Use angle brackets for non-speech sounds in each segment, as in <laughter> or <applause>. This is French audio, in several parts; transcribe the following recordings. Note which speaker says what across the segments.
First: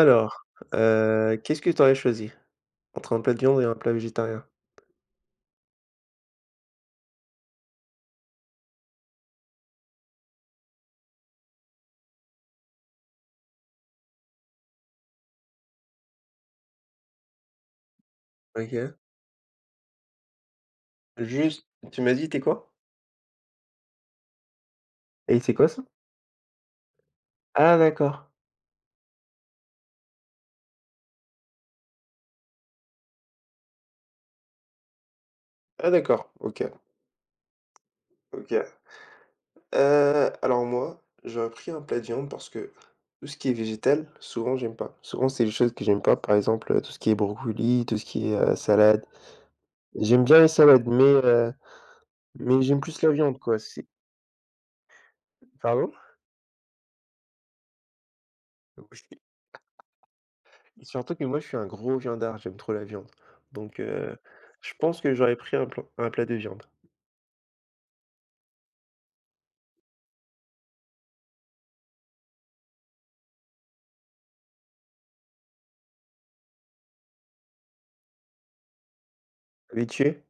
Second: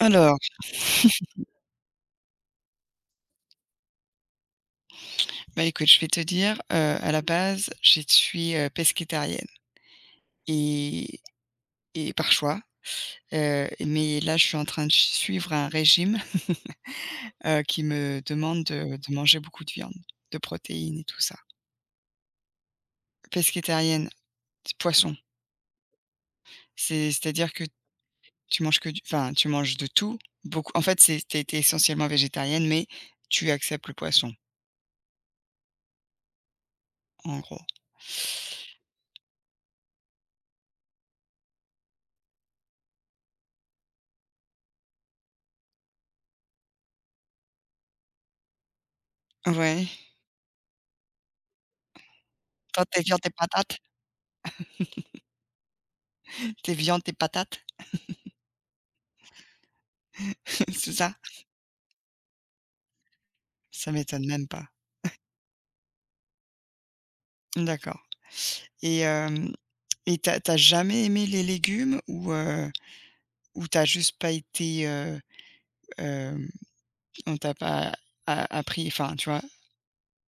Speaker 1: Alors,
Speaker 2: qu'est-ce que tu aurais choisi? Entre un plat de viande et un plat végétarien?
Speaker 1: bah, écoute, je vais te dire, à la base, je suis, pescétarienne et par choix, mais là, je suis en train de suivre un régime, <laughs> qui me demande
Speaker 2: OK.
Speaker 1: de manger beaucoup de viande, de protéines et tout ça.
Speaker 2: Juste tu m'as dit, t'es quoi?
Speaker 1: Pescétarienne, c'est poisson.
Speaker 2: Et c'est quoi ça?
Speaker 1: C'est-à-dire que
Speaker 2: Ah d'accord.
Speaker 1: tu manges que du enfin, tu manges de tout, beaucoup en fait, c'est tu es essentiellement végétarienne, mais tu acceptes le poisson,
Speaker 2: Ah d'accord, OK,
Speaker 1: en gros.
Speaker 2: OK. Alors moi, j'aurais pris un plat de viande parce que tout ce qui est végétal, souvent j'aime pas. Souvent c'est des choses que j'aime pas, par exemple, tout ce qui est brocoli, tout ce qui est, salade.
Speaker 1: Ouais.
Speaker 2: J'aime bien les salades, mais j'aime
Speaker 1: Toi, t'es
Speaker 2: plus la
Speaker 1: viande et
Speaker 2: viande quoi,
Speaker 1: patates?
Speaker 2: c'est pardon?
Speaker 1: T'es viande et patates,
Speaker 2: <laughs>
Speaker 1: <laughs> c'est ça?
Speaker 2: Surtout que moi, je suis un gros viandard, j'aime trop la viande. Donc
Speaker 1: Ça
Speaker 2: Mmh.
Speaker 1: m'étonne même pas.
Speaker 2: je pense que j'aurais pris un plat de viande.
Speaker 1: D'accord, et hem et t'as jamais aimé les légumes ou t'as juste pas été, hem, on t'a pas a appris, enfin, tu vois?
Speaker 2: Habitué?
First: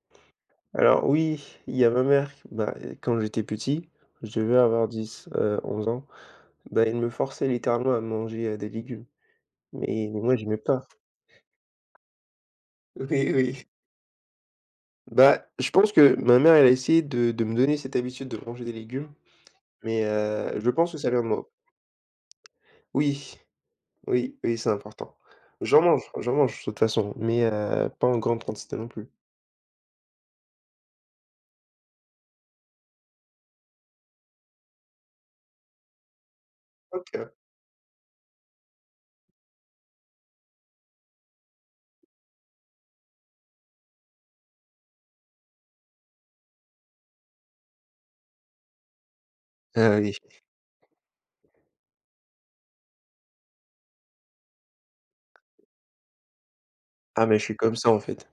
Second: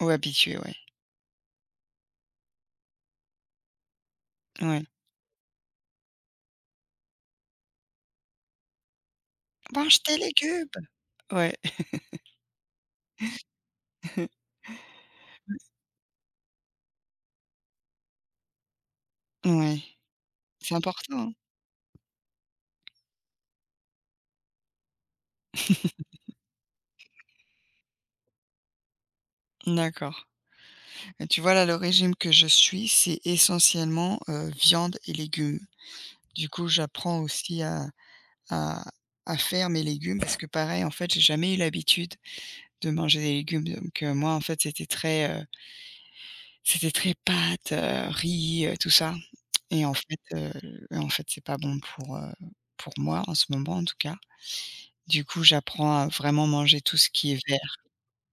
Speaker 1: Ou habitué, ouais.
Speaker 2: Alors oui, il y a ma mère, bah, quand j'étais petit, je devais
Speaker 1: Ouais.
Speaker 2: avoir 11 ans, bah, elle me forçait littéralement à manger, des légumes.
Speaker 1: «Mange
Speaker 2: Mais
Speaker 1: tes
Speaker 2: mais moi, j'aimais pas.
Speaker 1: légumes!» Ouais.
Speaker 2: <laughs> Oui, oui.
Speaker 1: <laughs>
Speaker 2: Bah, je pense que ma mère, elle a essayé de me donner cette habitude de manger des légumes,
Speaker 1: Ouais.
Speaker 2: mais je
Speaker 1: C'est
Speaker 2: pense que ça
Speaker 1: important,
Speaker 2: vient de
Speaker 1: hein.
Speaker 2: moi. Oui, oui, oui, c'est important. J'en mange de toute façon, mais pas en grande quantité non plus.
Speaker 1: D'accord. Et tu vois, là, le régime que je suis, c'est essentiellement, viande et légumes. Du coup, j'apprends
Speaker 2: OK.
Speaker 1: aussi à à faire mes légumes parce que pareil, en fait, j'ai jamais eu l'habitude de manger des légumes, donc moi, en fait, c'était c'était très pâtes, riz, tout ça et
Speaker 2: Ah oui.
Speaker 1: en fait, c'est pas bon pour moi en ce moment, en tout cas. Du coup, j'apprends à vraiment manger tout ce
Speaker 2: Ah
Speaker 1: qui
Speaker 2: mais
Speaker 1: est
Speaker 2: je suis comme
Speaker 1: vert.
Speaker 2: ça, en fait.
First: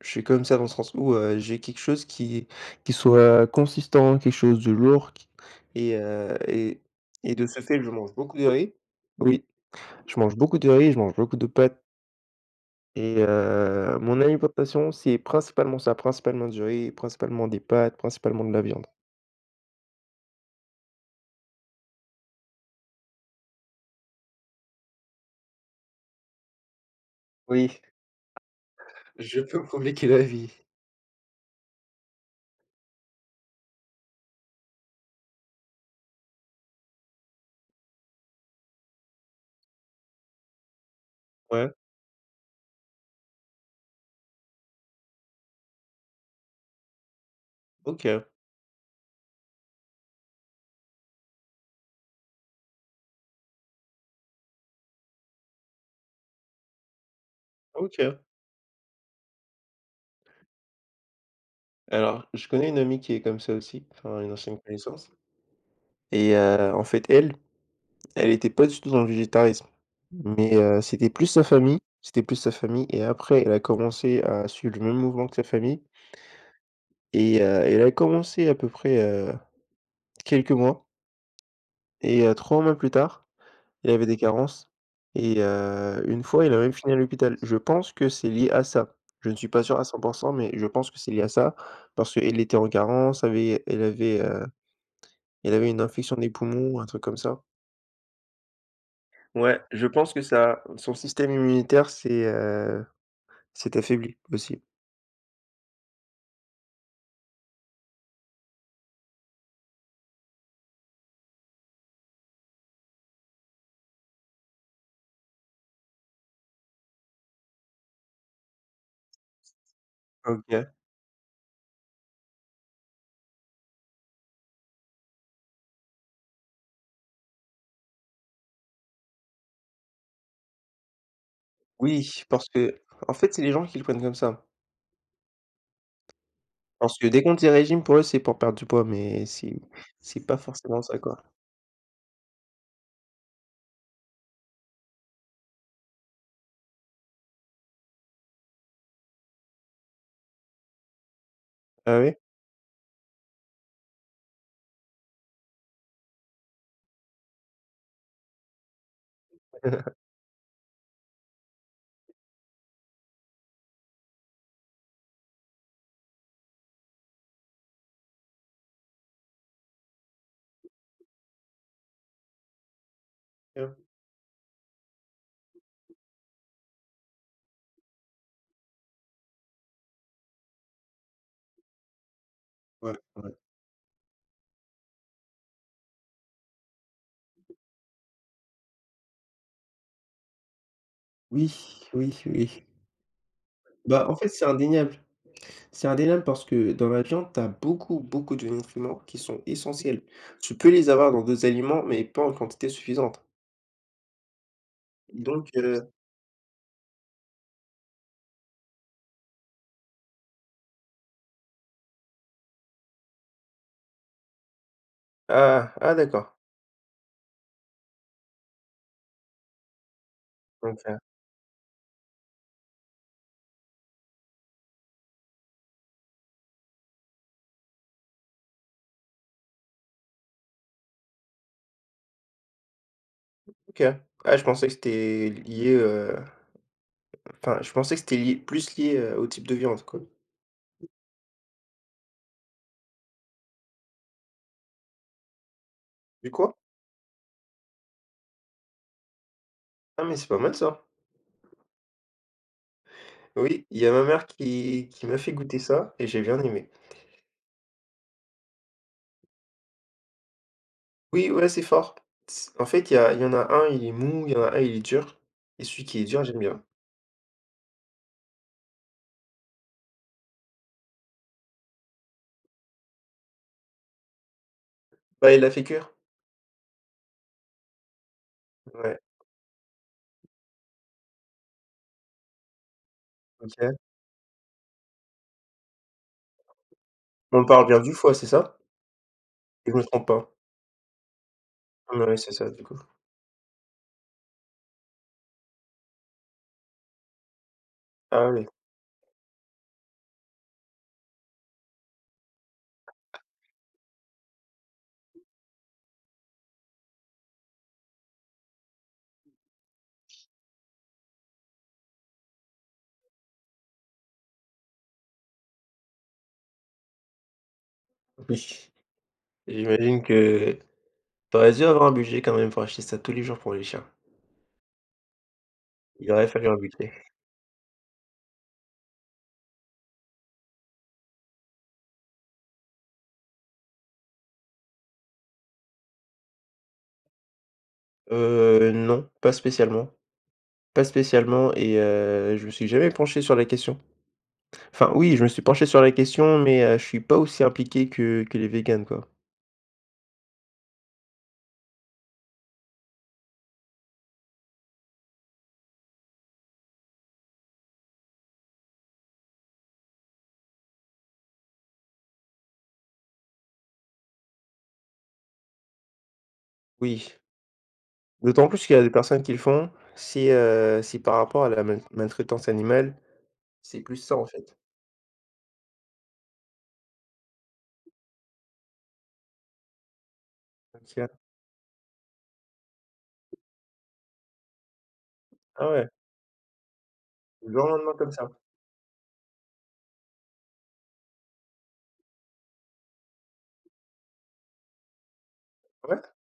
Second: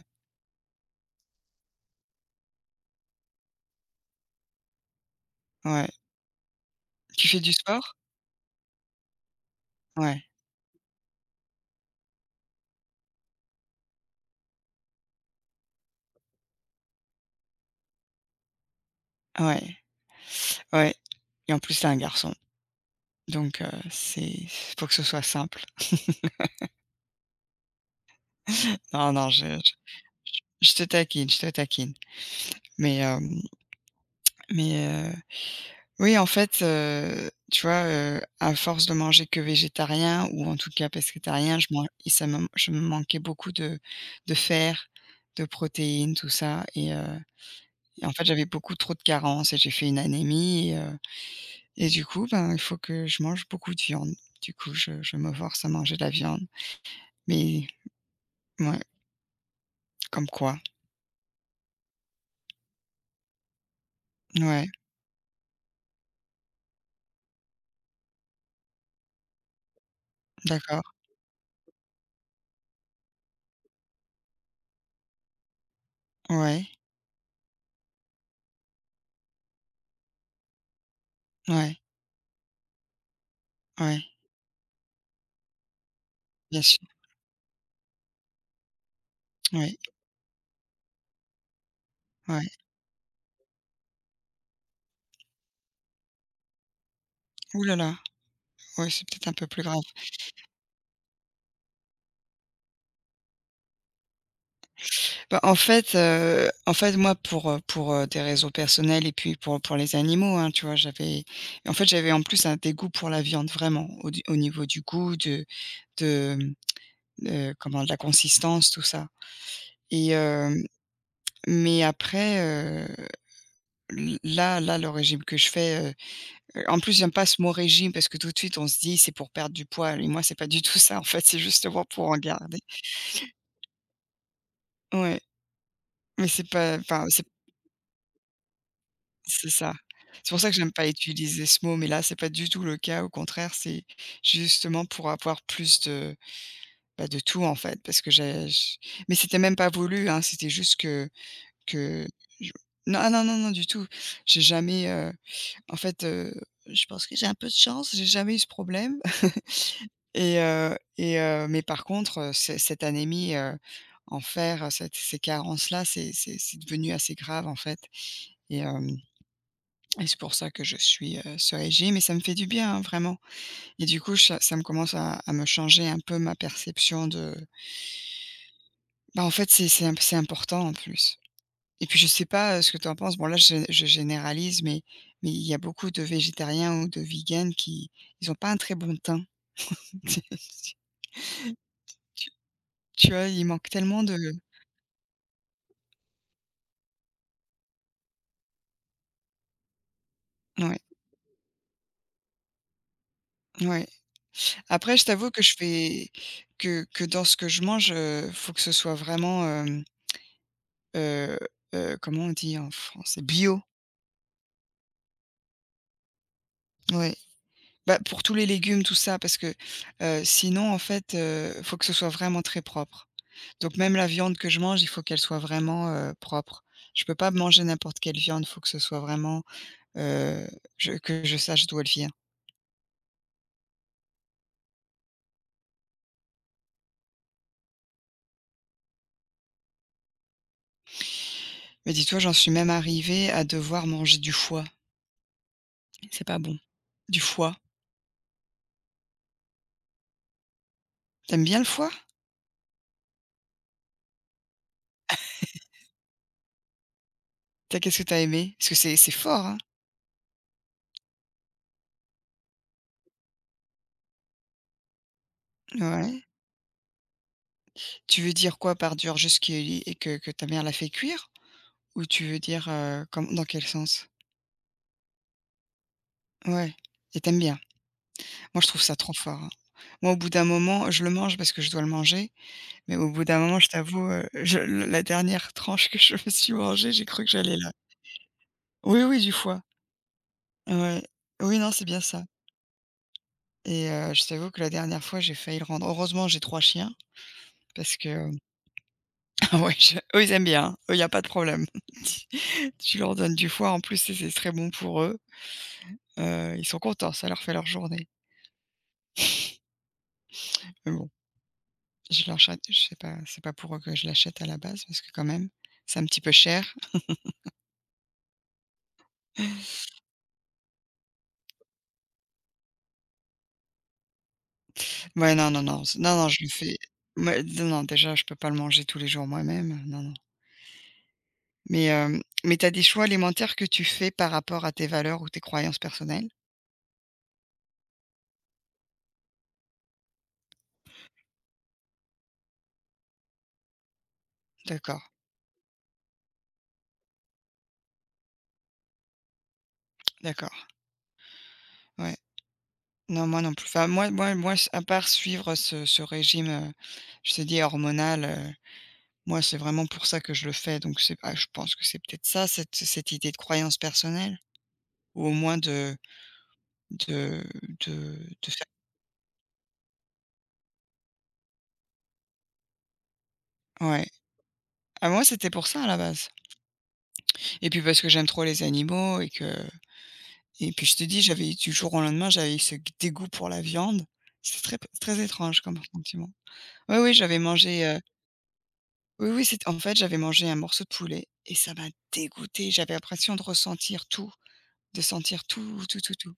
Speaker 2: Je suis comme ça dans le sens où, j'ai quelque chose qui soit consistant, quelque chose de lourd qui
Speaker 1: Ouais.
Speaker 2: et heu et
Speaker 1: Tu
Speaker 2: et
Speaker 1: fais
Speaker 2: de
Speaker 1: du
Speaker 2: ce fait, je
Speaker 1: sport?
Speaker 2: mange beaucoup de riz. Oui, je
Speaker 1: Ouais,
Speaker 2: mange beaucoup de riz, je mange beaucoup de pâtes. Et mon alimentation, c'est principalement ça, principalement du riz, principalement des pâtes, principalement de la viande.
Speaker 1: ouais, ouais, et en plus, c'est un garçon, donc c'est faut que ce soit simple.
Speaker 2: Oui,
Speaker 1: Non, non,
Speaker 2: je peux me compliquer la vie.
Speaker 1: je te taquine, je te taquine, mais hem, mais oui, en fait, tu vois, à force de manger que végétarien ou en tout cas pescétarien, je
Speaker 2: Ouais,
Speaker 1: man et ça me je me manquais beaucoup de fer, de protéines, tout ça et en fait,
Speaker 2: OK,
Speaker 1: j'avais beaucoup trop de carences et j'ai fait une anémie et du coup, ben, il faut que je mange beaucoup de viande. Du coup, je me force à manger de la viande, mais
Speaker 2: OK.
Speaker 1: ouais, comme quoi.
Speaker 2: Alors, je connais une amie qui est comme ça aussi, enfin une ancienne
Speaker 1: Ouais,
Speaker 2: connaissance et en fait, elle, elle était pas du tout dans le végétarisme, mais
Speaker 1: d'accord.
Speaker 2: c'était plus sa famille et après elle a commencé à suivre le même mouvement que sa famille
Speaker 1: Ouais,
Speaker 2: et elle a commencé à peu près, quelques mois
Speaker 1: ouais,
Speaker 2: et 3 mois plus tard. Il
Speaker 1: ouais,
Speaker 2: avait des carences et, une fois, il a
Speaker 1: bien
Speaker 2: même
Speaker 1: sûr.
Speaker 2: fini à l'hôpital. Je pense que c'est lié à ça. Je ne suis pas
Speaker 1: Ouais,
Speaker 2: sûr à 100, mais je pense que c'est lié à ça parce qu'il
Speaker 1: ouais.
Speaker 2: était en carence, avait il avait, il avait une infection des poumons, un truc comme ça.
Speaker 1: Ouh là là, ouais, c'est peut-être un peu
Speaker 2: Ouais,
Speaker 1: plus grave.
Speaker 2: je pense que ça son système immunitaire s'est, s'est affaibli aussi.
Speaker 1: Bah, en fait, moi, pour, des raisons personnelles et puis pour les animaux, hein, tu vois? J'avais en fait, j'avais en plus un dégoût pour la viande vraiment au du au niveau du goût, de, mmh, comment? De la consistance, tout ça et hem,
Speaker 2: OK.
Speaker 1: mais après, l là là, le régime que je fais, en plus, j'aime pas ce mot régime parce que tout de suite, on se dit: «C'est pour perdre du poids» et moi, c'est pas du tout ça, en fait, c'est justement pour
Speaker 2: Oui,
Speaker 1: en
Speaker 2: parce
Speaker 1: garder.
Speaker 2: que en fait, c'est les gens qui le prennent comme ça.
Speaker 1: Ouais, mais c'est pas
Speaker 2: Parce
Speaker 1: enfin,
Speaker 2: que dès
Speaker 1: c'est
Speaker 2: qu'on dit régime, pour eux, c'est pour perdre du poids, mais
Speaker 1: C'est ça.
Speaker 2: c'est
Speaker 1: C'est
Speaker 2: pas
Speaker 1: pour ça que j'aime
Speaker 2: forcément
Speaker 1: pas
Speaker 2: ça, quoi.
Speaker 1: utiliser ce mot, mais là, c'est pas du tout le cas. Au contraire, c'est justement pour avoir plus de, bah, de tout, en fait, parce que j'ai j mais c'était même pas voulu, hein, c'était juste que
Speaker 2: Ah
Speaker 1: que
Speaker 2: oui?
Speaker 1: je non, ah non, non, non, du tout. J'ai jamais, en fait, heu, je pense que j'ai un peu de chance, j'ai jamais eu ce problème <laughs>
Speaker 2: <laughs>
Speaker 1: mais par contre, ce cette anémie, en fer, cette ces carences-là, c'est devenu assez grave, en fait, et hem et c'est pour ça que je suis, ce régime et ça me fait du bien, hein, vraiment, et du coup, cha ça me commence à me changer un peu ma perception de bah, en fait, c'est imp c'est important, en plus, et puis je sais pas, ce que tu
Speaker 2: Ouais,
Speaker 1: en penses. Bon,
Speaker 2: ouais.
Speaker 1: là, je généralise, mais il y a beaucoup de végétariens ou de vegans qui ils ont pas un très bon teint. <laughs>
Speaker 2: Oui, oui,
Speaker 1: Tu
Speaker 2: oui.
Speaker 1: tu vois? Il manque tellement
Speaker 2: Bah,
Speaker 1: de
Speaker 2: en fait, c'est indéniable. C'est indéniable parce que dans la viande, tu as beaucoup, beaucoup de nutriments qui sont essentiels. Tu peux
Speaker 1: ouais,
Speaker 2: les avoir dans d'autres aliments, mais pas en quantité suffisante.
Speaker 1: ouais. Après, je t'avoue que
Speaker 2: Donc,
Speaker 1: je
Speaker 2: heu
Speaker 1: fais que dans ce que je mange, faut que ce soit vraiment, heu comment on dit en français? Bio.
Speaker 2: ah, ah d'accord.
Speaker 1: Ouais. Bah, pour tous les légumes, tout ça, parce que, sinon en
Speaker 2: Donc, heu,
Speaker 1: fait, faut que ce soit vraiment très propre. Donc même la viande que je mange, il faut qu'elle soit vraiment, propre. Je peux pas manger n'importe quelle viande, faut que ce soit vraiment, heu, je que je sache d'où elle vient.
Speaker 2: OK. Ah, je pensais que c'était lié, enfin, je pensais que c'était lié plus lié, au type de viande, quoi.
Speaker 1: Mais dis-toi, j'en suis même arrivée à devoir manger du foie. C'est
Speaker 2: Du
Speaker 1: pas bon.
Speaker 2: quoi?
Speaker 1: Du foie.
Speaker 2: Ah, mais c'est pas mal ça.
Speaker 1: T'aimes bien le foie?
Speaker 2: Oui, il y a ma mère qui m'a fait goûter ça et j'ai bien aimé.
Speaker 1: T'as qu'est-ce que t'as aimé? Parce que c'est fort, hein?
Speaker 2: Oui, ouais, c'est fort. Il y a il y en a un, il est dur et celui qui est
Speaker 1: Ouais.
Speaker 2: dur, j'aime bien.
Speaker 1: Tu veux dire quoi par dur? Juste qu'il y- et que ta mère l'a fait cuire? Ou tu veux dire, comme dans quel sens?
Speaker 2: Bah, il l'a fait cuire.
Speaker 1: Ouais, et t'aimes bien? Moi, je trouve ça
Speaker 2: Ouais.
Speaker 1: trop fort, hein. Moi, au bout d'un moment, je le mange parce que je dois le manger, mais au bout d'un moment, je
Speaker 2: OK.
Speaker 1: t'avoue, je le la dernière <laughs> tranche que je me suis mangée, j'ai cru que
Speaker 2: On
Speaker 1: j'allais
Speaker 2: parle
Speaker 1: la
Speaker 2: bien du foie, c'est ça?
Speaker 1: oui, oui, du foie.
Speaker 2: Je me trompe pas?
Speaker 1: Ouais. Oui, non, c'est bien
Speaker 2: Ouais,
Speaker 1: ça,
Speaker 2: c'est ça, du coup.
Speaker 1: je t'avoue que la dernière fois, j'ai failli le rendre. Heureusement, j'ai 3 chiens parce que,
Speaker 2: Ah oui.
Speaker 1: <laughs> ah ouais, je eux, ils aiment bien, hein. Eux, il y a pas de problème. <laughs> Tu leur donnes du foie, en plus, c'est très bon pour eux. Ils sont contents, ça leur fait leur journée. Mais bon, je leur achète je sais pas, c'est pas pour eux que je l'achète à la base parce que quand même, c'est un petit peu cher.
Speaker 2: Oui. J'imagine que tu aurais dû avoir un budget quand même pour acheter ça tous les jours pour les chiens.
Speaker 1: Ouais, non, non, non, c
Speaker 2: Il
Speaker 1: non, non,
Speaker 2: aurait
Speaker 1: je le
Speaker 2: fallu un
Speaker 1: fais,
Speaker 2: budget.
Speaker 1: mais non, non, déjà, je peux pas le manger tous les jours moi-même, non, non. Mais, mais tu as des choix alimentaires que tu fais par rapport à tes valeurs ou tes croyances personnelles?
Speaker 2: Non, pas spécialement. Pas spécialement et je me suis jamais penché sur la question. Enfin
Speaker 1: D'accord,
Speaker 2: oui, je me suis penché sur la question, mais je suis pas aussi impliqué que les véganes, quoi.
Speaker 1: d'accord, ouais. Non, moi non plus. Enfin, moi, s à part suivre ce régime, je te dis hormonal, moi, c'est vraiment pour ça que je le fais, donc c'est ah, je pense que c'est peut-être ça, cette idée de croyance personnelle ou au moins
Speaker 2: Oui,
Speaker 1: de de
Speaker 2: d'autant
Speaker 1: de faire
Speaker 2: plus qu'il y a des personnes qui le font, si, si par rapport à la maltraitance animale, c'est plus
Speaker 1: ouais.
Speaker 2: ça, en fait.
Speaker 1: À moi, c'était pour ça à la base. Et puis parce que j'aime trop les animaux et que et puis je te dis,
Speaker 2: OK.
Speaker 1: j'avais du jour au lendemain, j'avais ce g dégoût pour la viande. C'est très p très étrange
Speaker 2: Ah
Speaker 1: comme
Speaker 2: ouais,
Speaker 1: sentiment. Oui, oui, j'avais
Speaker 2: du jour au
Speaker 1: mangé,
Speaker 2: lendemain comme ça?
Speaker 1: oui, oui, c'est en fait, j'avais mangé un morceau de poulet et ça m'a dégoûté. J'avais l'impression de ressentir tout, de sentir tout, tout,
Speaker 2: Ouais?
Speaker 1: tout, tout,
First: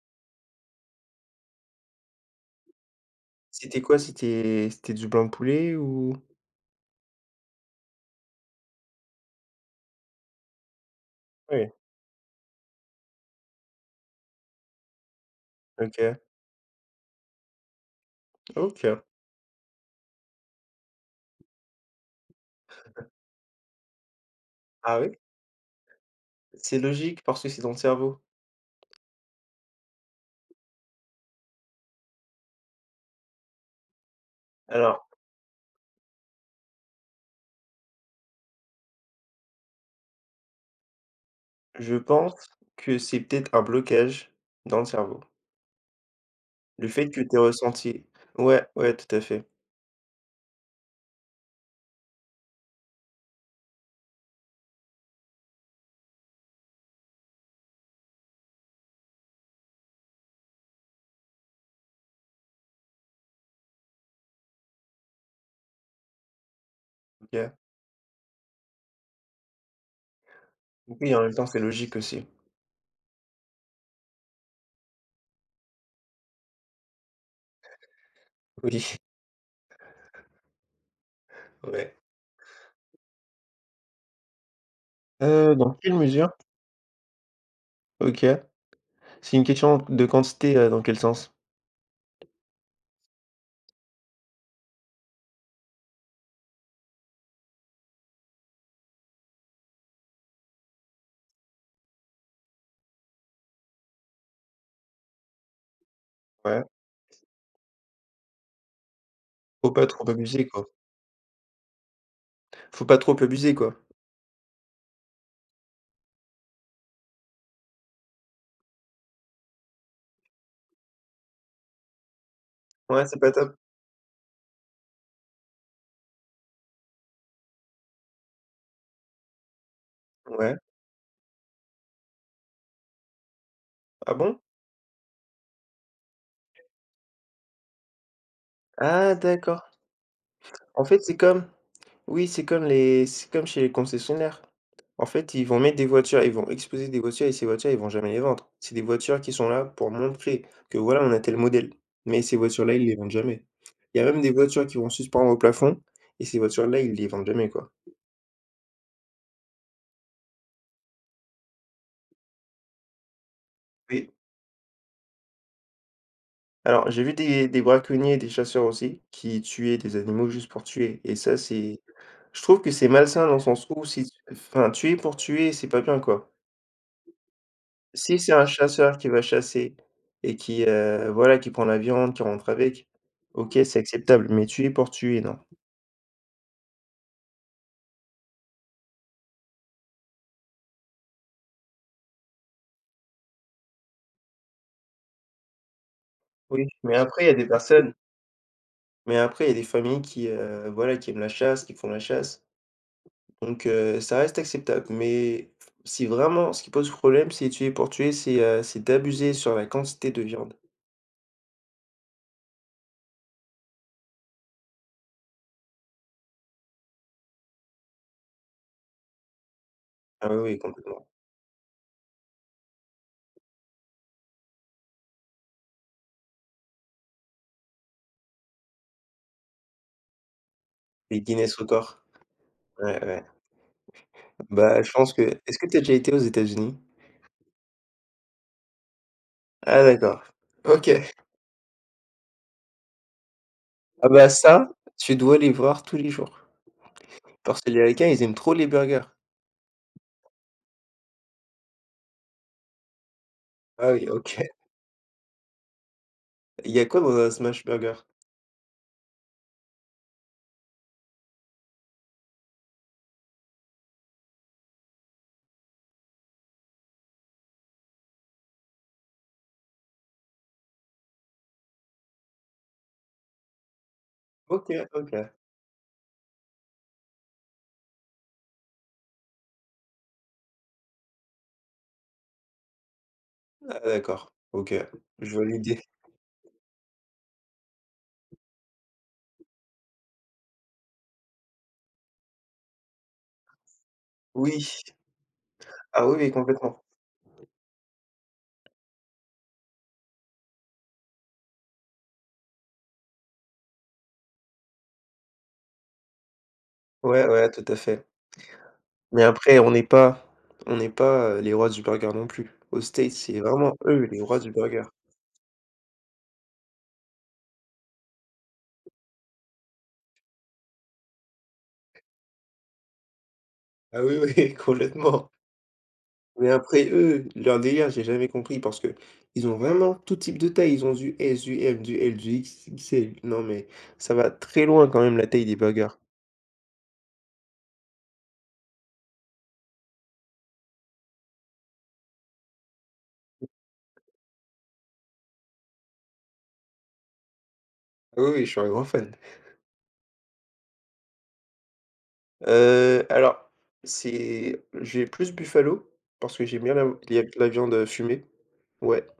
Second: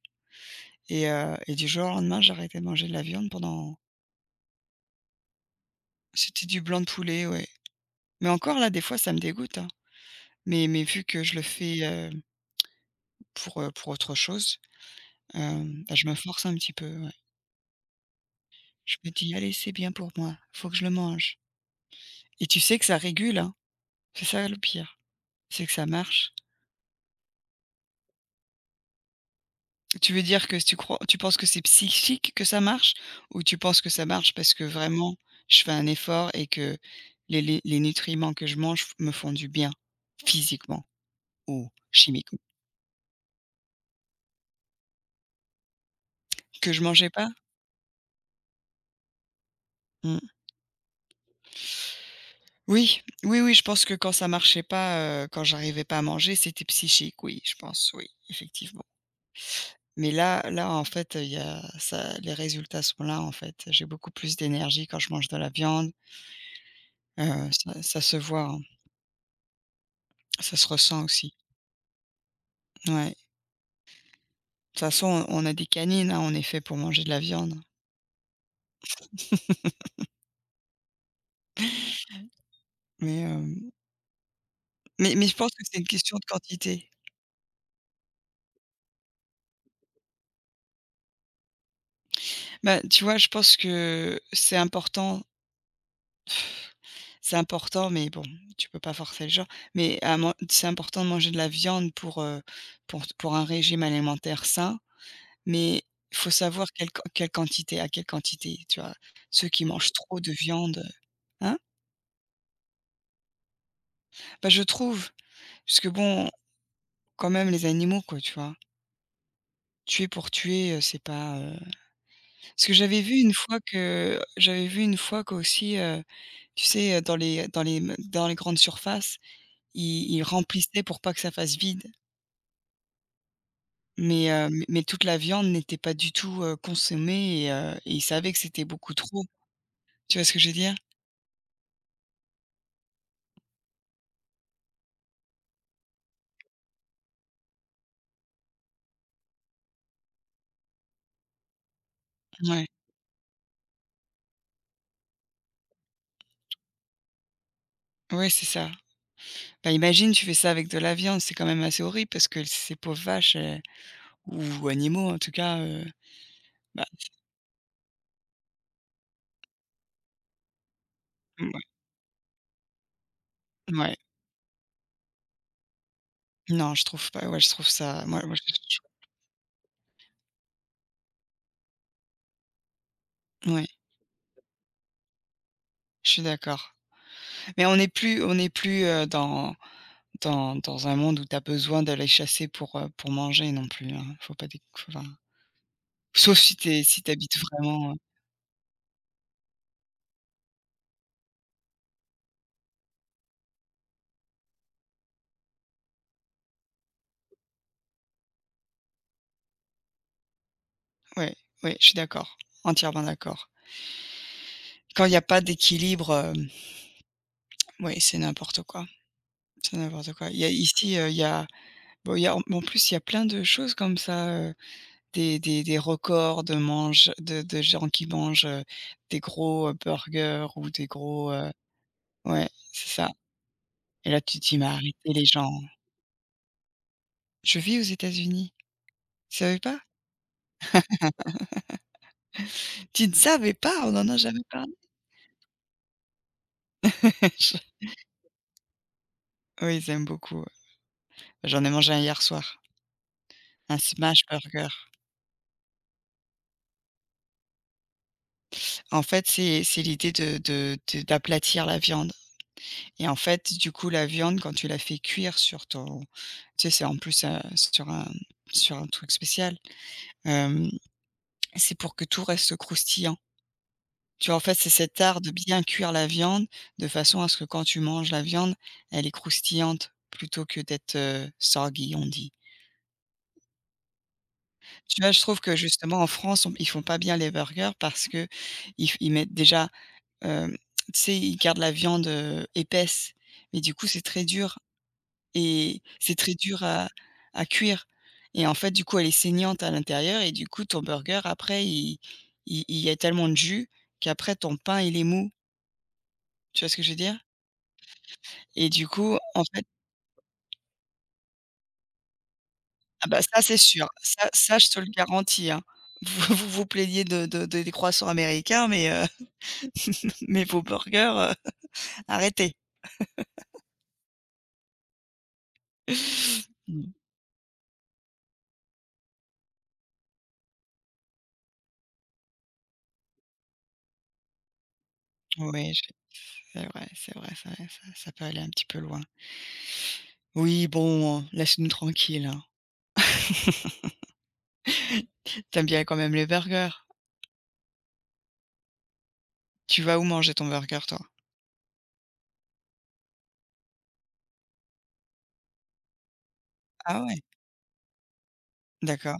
Speaker 1: et du jour au lendemain, j'ai arrêté de manger de la viande pendant
Speaker 2: C'était quoi? C'était du blanc de poulet ou?
Speaker 1: c'était du blanc de poulet, ouais. Mais encore là, des fois, ça me dégoûte, hein. Mais vu que je le
Speaker 2: Oui.
Speaker 1: fais, pour autre chose, bah, je me
Speaker 2: OK,
Speaker 1: force un petit peu, ouais.
Speaker 2: OK.
Speaker 1: Je me dis: «Allez, c'est bien pour moi, faut que je le mange», et tu sais que ça régule, hein. C'est ça le pire,
Speaker 2: Ah oui?
Speaker 1: c'est que ça marche.
Speaker 2: C'est logique parce que c'est dans le cerveau.
Speaker 1: Tu veux dire que tu crois tu penses que c'est psychique que ça marche? Ou tu penses que ça marche parce que
Speaker 2: Alors,
Speaker 1: vraiment je fais un effort et que les nutriments que je mange f me font du bien, physiquement ou
Speaker 2: je
Speaker 1: chimiquement?
Speaker 2: pense que c'est peut-être un blocage dans le cerveau.
Speaker 1: Que je
Speaker 2: Le
Speaker 1: mangeais
Speaker 2: fait que
Speaker 1: pas?
Speaker 2: tu aies ressenti ouais, ouais, tout à fait.
Speaker 1: Mmh. Oui, oui, oui, je pense que quand ça marchait pas, quand j'arrivais pas à manger, c'était psychique, oui, je pense, oui, effectivement. Mais là là, en fait, il y a ça les résultats sont là, en fait. J'ai beaucoup plus d'énergie quand je mange de la viande,
Speaker 2: OK.
Speaker 1: ça se voit, hein, ça se ressent
Speaker 2: Oui, en
Speaker 1: aussi.
Speaker 2: même temps, c'est logique aussi.
Speaker 1: Ouais. De toute façon, on a des canines, hein, on est fait pour manger de la viande,
Speaker 2: Oui, <laughs> ouais.
Speaker 1: mais hem, mais je pense que
Speaker 2: Dans
Speaker 1: c'est une
Speaker 2: quelle
Speaker 1: question de
Speaker 2: mesure?
Speaker 1: quantité.
Speaker 2: OK. C'est une question de quantité, dans quel sens?
Speaker 1: Bah, tu vois, je pense que c'est important, mais bon, tu peux pas forcer les gens, mais à man c'est important de manger de la viande pour un régime alimentaire sain. Mais il faut
Speaker 2: Ouais,
Speaker 1: savoir quelle quan quelle quantité, à quelle quantité, tu vois? Ceux qui
Speaker 2: faut pas
Speaker 1: mangent
Speaker 2: trop
Speaker 1: trop de
Speaker 2: abuser, quoi.
Speaker 1: viande, hein?
Speaker 2: Faut pas trop abuser, quoi.
Speaker 1: Bah, je trouve, parce que bon, quand même les animaux quoi, tu vois? Tuer pour tuer, c'est pas, parce que j'avais
Speaker 2: Ouais,
Speaker 1: vu
Speaker 2: c'est pas
Speaker 1: une
Speaker 2: top.
Speaker 1: fois que j'avais vu une fois qu'aussi, tu sais, dans les dans les grandes surfaces, ils
Speaker 2: Ouais.
Speaker 1: remplissaient pour pas que ça fasse vide.
Speaker 2: Ah bon?
Speaker 1: Mais toute la viande n'était pas du tout, consommée, et ils savaient que c'était beaucoup
Speaker 2: Ah
Speaker 1: trop.
Speaker 2: d'accord.
Speaker 1: Tu vois ce que je veux dire?
Speaker 2: En fait, c'est comme oui, c'est comme les c'est comme chez les concessionnaires. En fait, ils vont mettre des voitures, ils vont exposer des voitures et ces voitures, ils vont jamais les vendre. C'est des voitures qui sont là pour montrer que voilà, on a tel modèle. Mais ces
Speaker 1: Ouais,
Speaker 2: voitures-là, ils les vendent jamais. Il y a même des voitures qui vont suspendre au plafond et ces voitures-là, ils les vendent jamais, quoi.
Speaker 1: ouais, c'est ça. Bah, imagine, tu fais ça avec de la viande, c'est quand même assez horrible parce que ces pauvres vaches, elles
Speaker 2: Oui.
Speaker 1: ou animaux en tout cas, bah,
Speaker 2: Alors, j'ai vu des braconniers et des chasseurs aussi qui tuaient des animaux juste pour tuer. Et ça,
Speaker 1: mmh, ouais,
Speaker 2: c'est. Je trouve que c'est malsain dans le sens où
Speaker 1: ouais.
Speaker 2: si enfin, tuer pour tuer, c'est pas bien, quoi.
Speaker 1: Non, je trouve pas, ouais, je trouve ça
Speaker 2: Si
Speaker 1: moi
Speaker 2: c'est
Speaker 1: moi
Speaker 2: un chasseur qui va chasser et qui, voilà, qui prend la viande, qui rentre avec,
Speaker 1: je-
Speaker 2: OK, Mmh.
Speaker 1: ouais,
Speaker 2: c'est acceptable, mais tuer pour tuer, non.
Speaker 1: je suis d'accord. Mais on n'est plus, dans dans un monde où tu as besoin d'aller chasser pour manger non plus, hein. Faut pas déc enfin, sauf si
Speaker 2: Oui,
Speaker 1: tu
Speaker 2: mais
Speaker 1: si
Speaker 2: après il y a
Speaker 1: t'habites
Speaker 2: des
Speaker 1: vraiment,
Speaker 2: personnes mais après il y a des familles qui, voilà, qui aiment la chasse, qui font la chasse, donc ça reste acceptable, mais si vraiment ce qui pose problème, c'est tuer pour tuer, c'est d'abuser sur la quantité de viande.
Speaker 1: ouais, ouais, je suis d'accord, entièrement d'accord. Quand il y a pas d'équilibre, ouais, c'est n'importe
Speaker 2: Ah
Speaker 1: quoi. Il
Speaker 2: oui,
Speaker 1: y a
Speaker 2: oui,
Speaker 1: ici,
Speaker 2: complètement.
Speaker 1: il y a bon, il y a en plus, il y a plein de choses comme ça, heu, des records de mange de gens qui mangent, des gros, burgers ou des
Speaker 2: Les
Speaker 1: gros,
Speaker 2: Guinness records.
Speaker 1: ouais, c'est
Speaker 2: Ouais,
Speaker 1: ça,
Speaker 2: ouais.
Speaker 1: et là, tu te dis: «Mais
Speaker 2: Bah, je
Speaker 1: arrêtez
Speaker 2: pense que
Speaker 1: les gens».
Speaker 2: est-ce que tu as déjà été aux États-Unis?
Speaker 1: Je vis aux États-Unis, tu savais pas?
Speaker 2: Ah d'accord. OK.
Speaker 1: Tu ne savais pas? On n'en
Speaker 2: Ah
Speaker 1: a
Speaker 2: bah
Speaker 1: jamais
Speaker 2: ça,
Speaker 1: parlé.
Speaker 2: tu dois les voir tous les jours. Parce que
Speaker 1: <laughs> Je
Speaker 2: les Américains, ils aiment trop les burgers.
Speaker 1: oui, ils aiment beaucoup, ouais. J'en ai mangé un hier soir, un
Speaker 2: Ah oui,
Speaker 1: smash
Speaker 2: OK. <laughs>
Speaker 1: burger.
Speaker 2: Il y a quoi dans un smash burger?
Speaker 1: En fait, c'est l'idée de d'aplatir la viande. Et en fait, du coup, la viande, quand tu la fais cuire sur ton tu sais, c'est en plus, sur un truc spécial, hem, c'est pour que tout reste croustillant. Tu vois, en fait, c'est
Speaker 2: OK,
Speaker 1: cet art de
Speaker 2: OK.
Speaker 1: bien cuire la viande de façon à ce que quand tu manges la viande, elle est croustillante plutôt que d'être, soggy on dit.
Speaker 2: Ah d'accord. OK,
Speaker 1: Tu vois, je
Speaker 2: je
Speaker 1: trouve
Speaker 2: vois
Speaker 1: que
Speaker 2: l'idée.
Speaker 1: justement en France, on ils font pas bien les burgers parce qu'ils f ils mettent déjà, hem, tu sais, ils gardent la viande, épaisse, mais du coup, c'est très dur.
Speaker 2: Oui.
Speaker 1: Et
Speaker 2: Ah
Speaker 1: c'est
Speaker 2: oui, oui,
Speaker 1: très dur
Speaker 2: complètement.
Speaker 1: à cuire, et en fait, du coup, elle est saignante à l'intérieur et du coup, ton burger après il y a tellement de jus qu'après ton pain, il est mou. Tu vois ce que je veux dire?
Speaker 2: Ouais, ouais, tout à fait.
Speaker 1: Et du coup,
Speaker 2: Mais
Speaker 1: en
Speaker 2: après,
Speaker 1: fait
Speaker 2: on n'est pas, les rois du burger non plus. Aux
Speaker 1: ah
Speaker 2: States,
Speaker 1: bah,
Speaker 2: c'est
Speaker 1: ça, c'est
Speaker 2: vraiment
Speaker 1: sûr.
Speaker 2: eux les
Speaker 1: Ça
Speaker 2: rois du
Speaker 1: ça, je te
Speaker 2: burger.
Speaker 1: le garantis, hein. <laughs> Vous vous plaignez de des croissants américains, mais <laughs> mais vos burgers, arrêtez.
Speaker 2: Ah oui, oui, <laughs> complètement. Mais
Speaker 1: Mmh.
Speaker 2: après eux, leur délire, j'ai jamais compris parce que ils ont vraiment tout type de taille. Ils ont du S, du M, du L, du XXL. Non, mais ça va très loin quand même la taille des
Speaker 1: Ouais, je
Speaker 2: burgers.
Speaker 1: c'est vrai, c'est vrai, c'est vrai, ça peut aller un petit peu loin. Oui, bon, laisse-nous tranquilles, hein. T'aimes bien quand même les burgers?
Speaker 2: Ah oui, oui, je suis un grand fan.
Speaker 1: Tu vas où manger ton burger toi?
Speaker 2: Alors, c'est j'ai plus Buffalo parce que j'aime bien la
Speaker 1: Ah ouais,
Speaker 2: la viande fumée. Ouais.
Speaker 1: d'accord.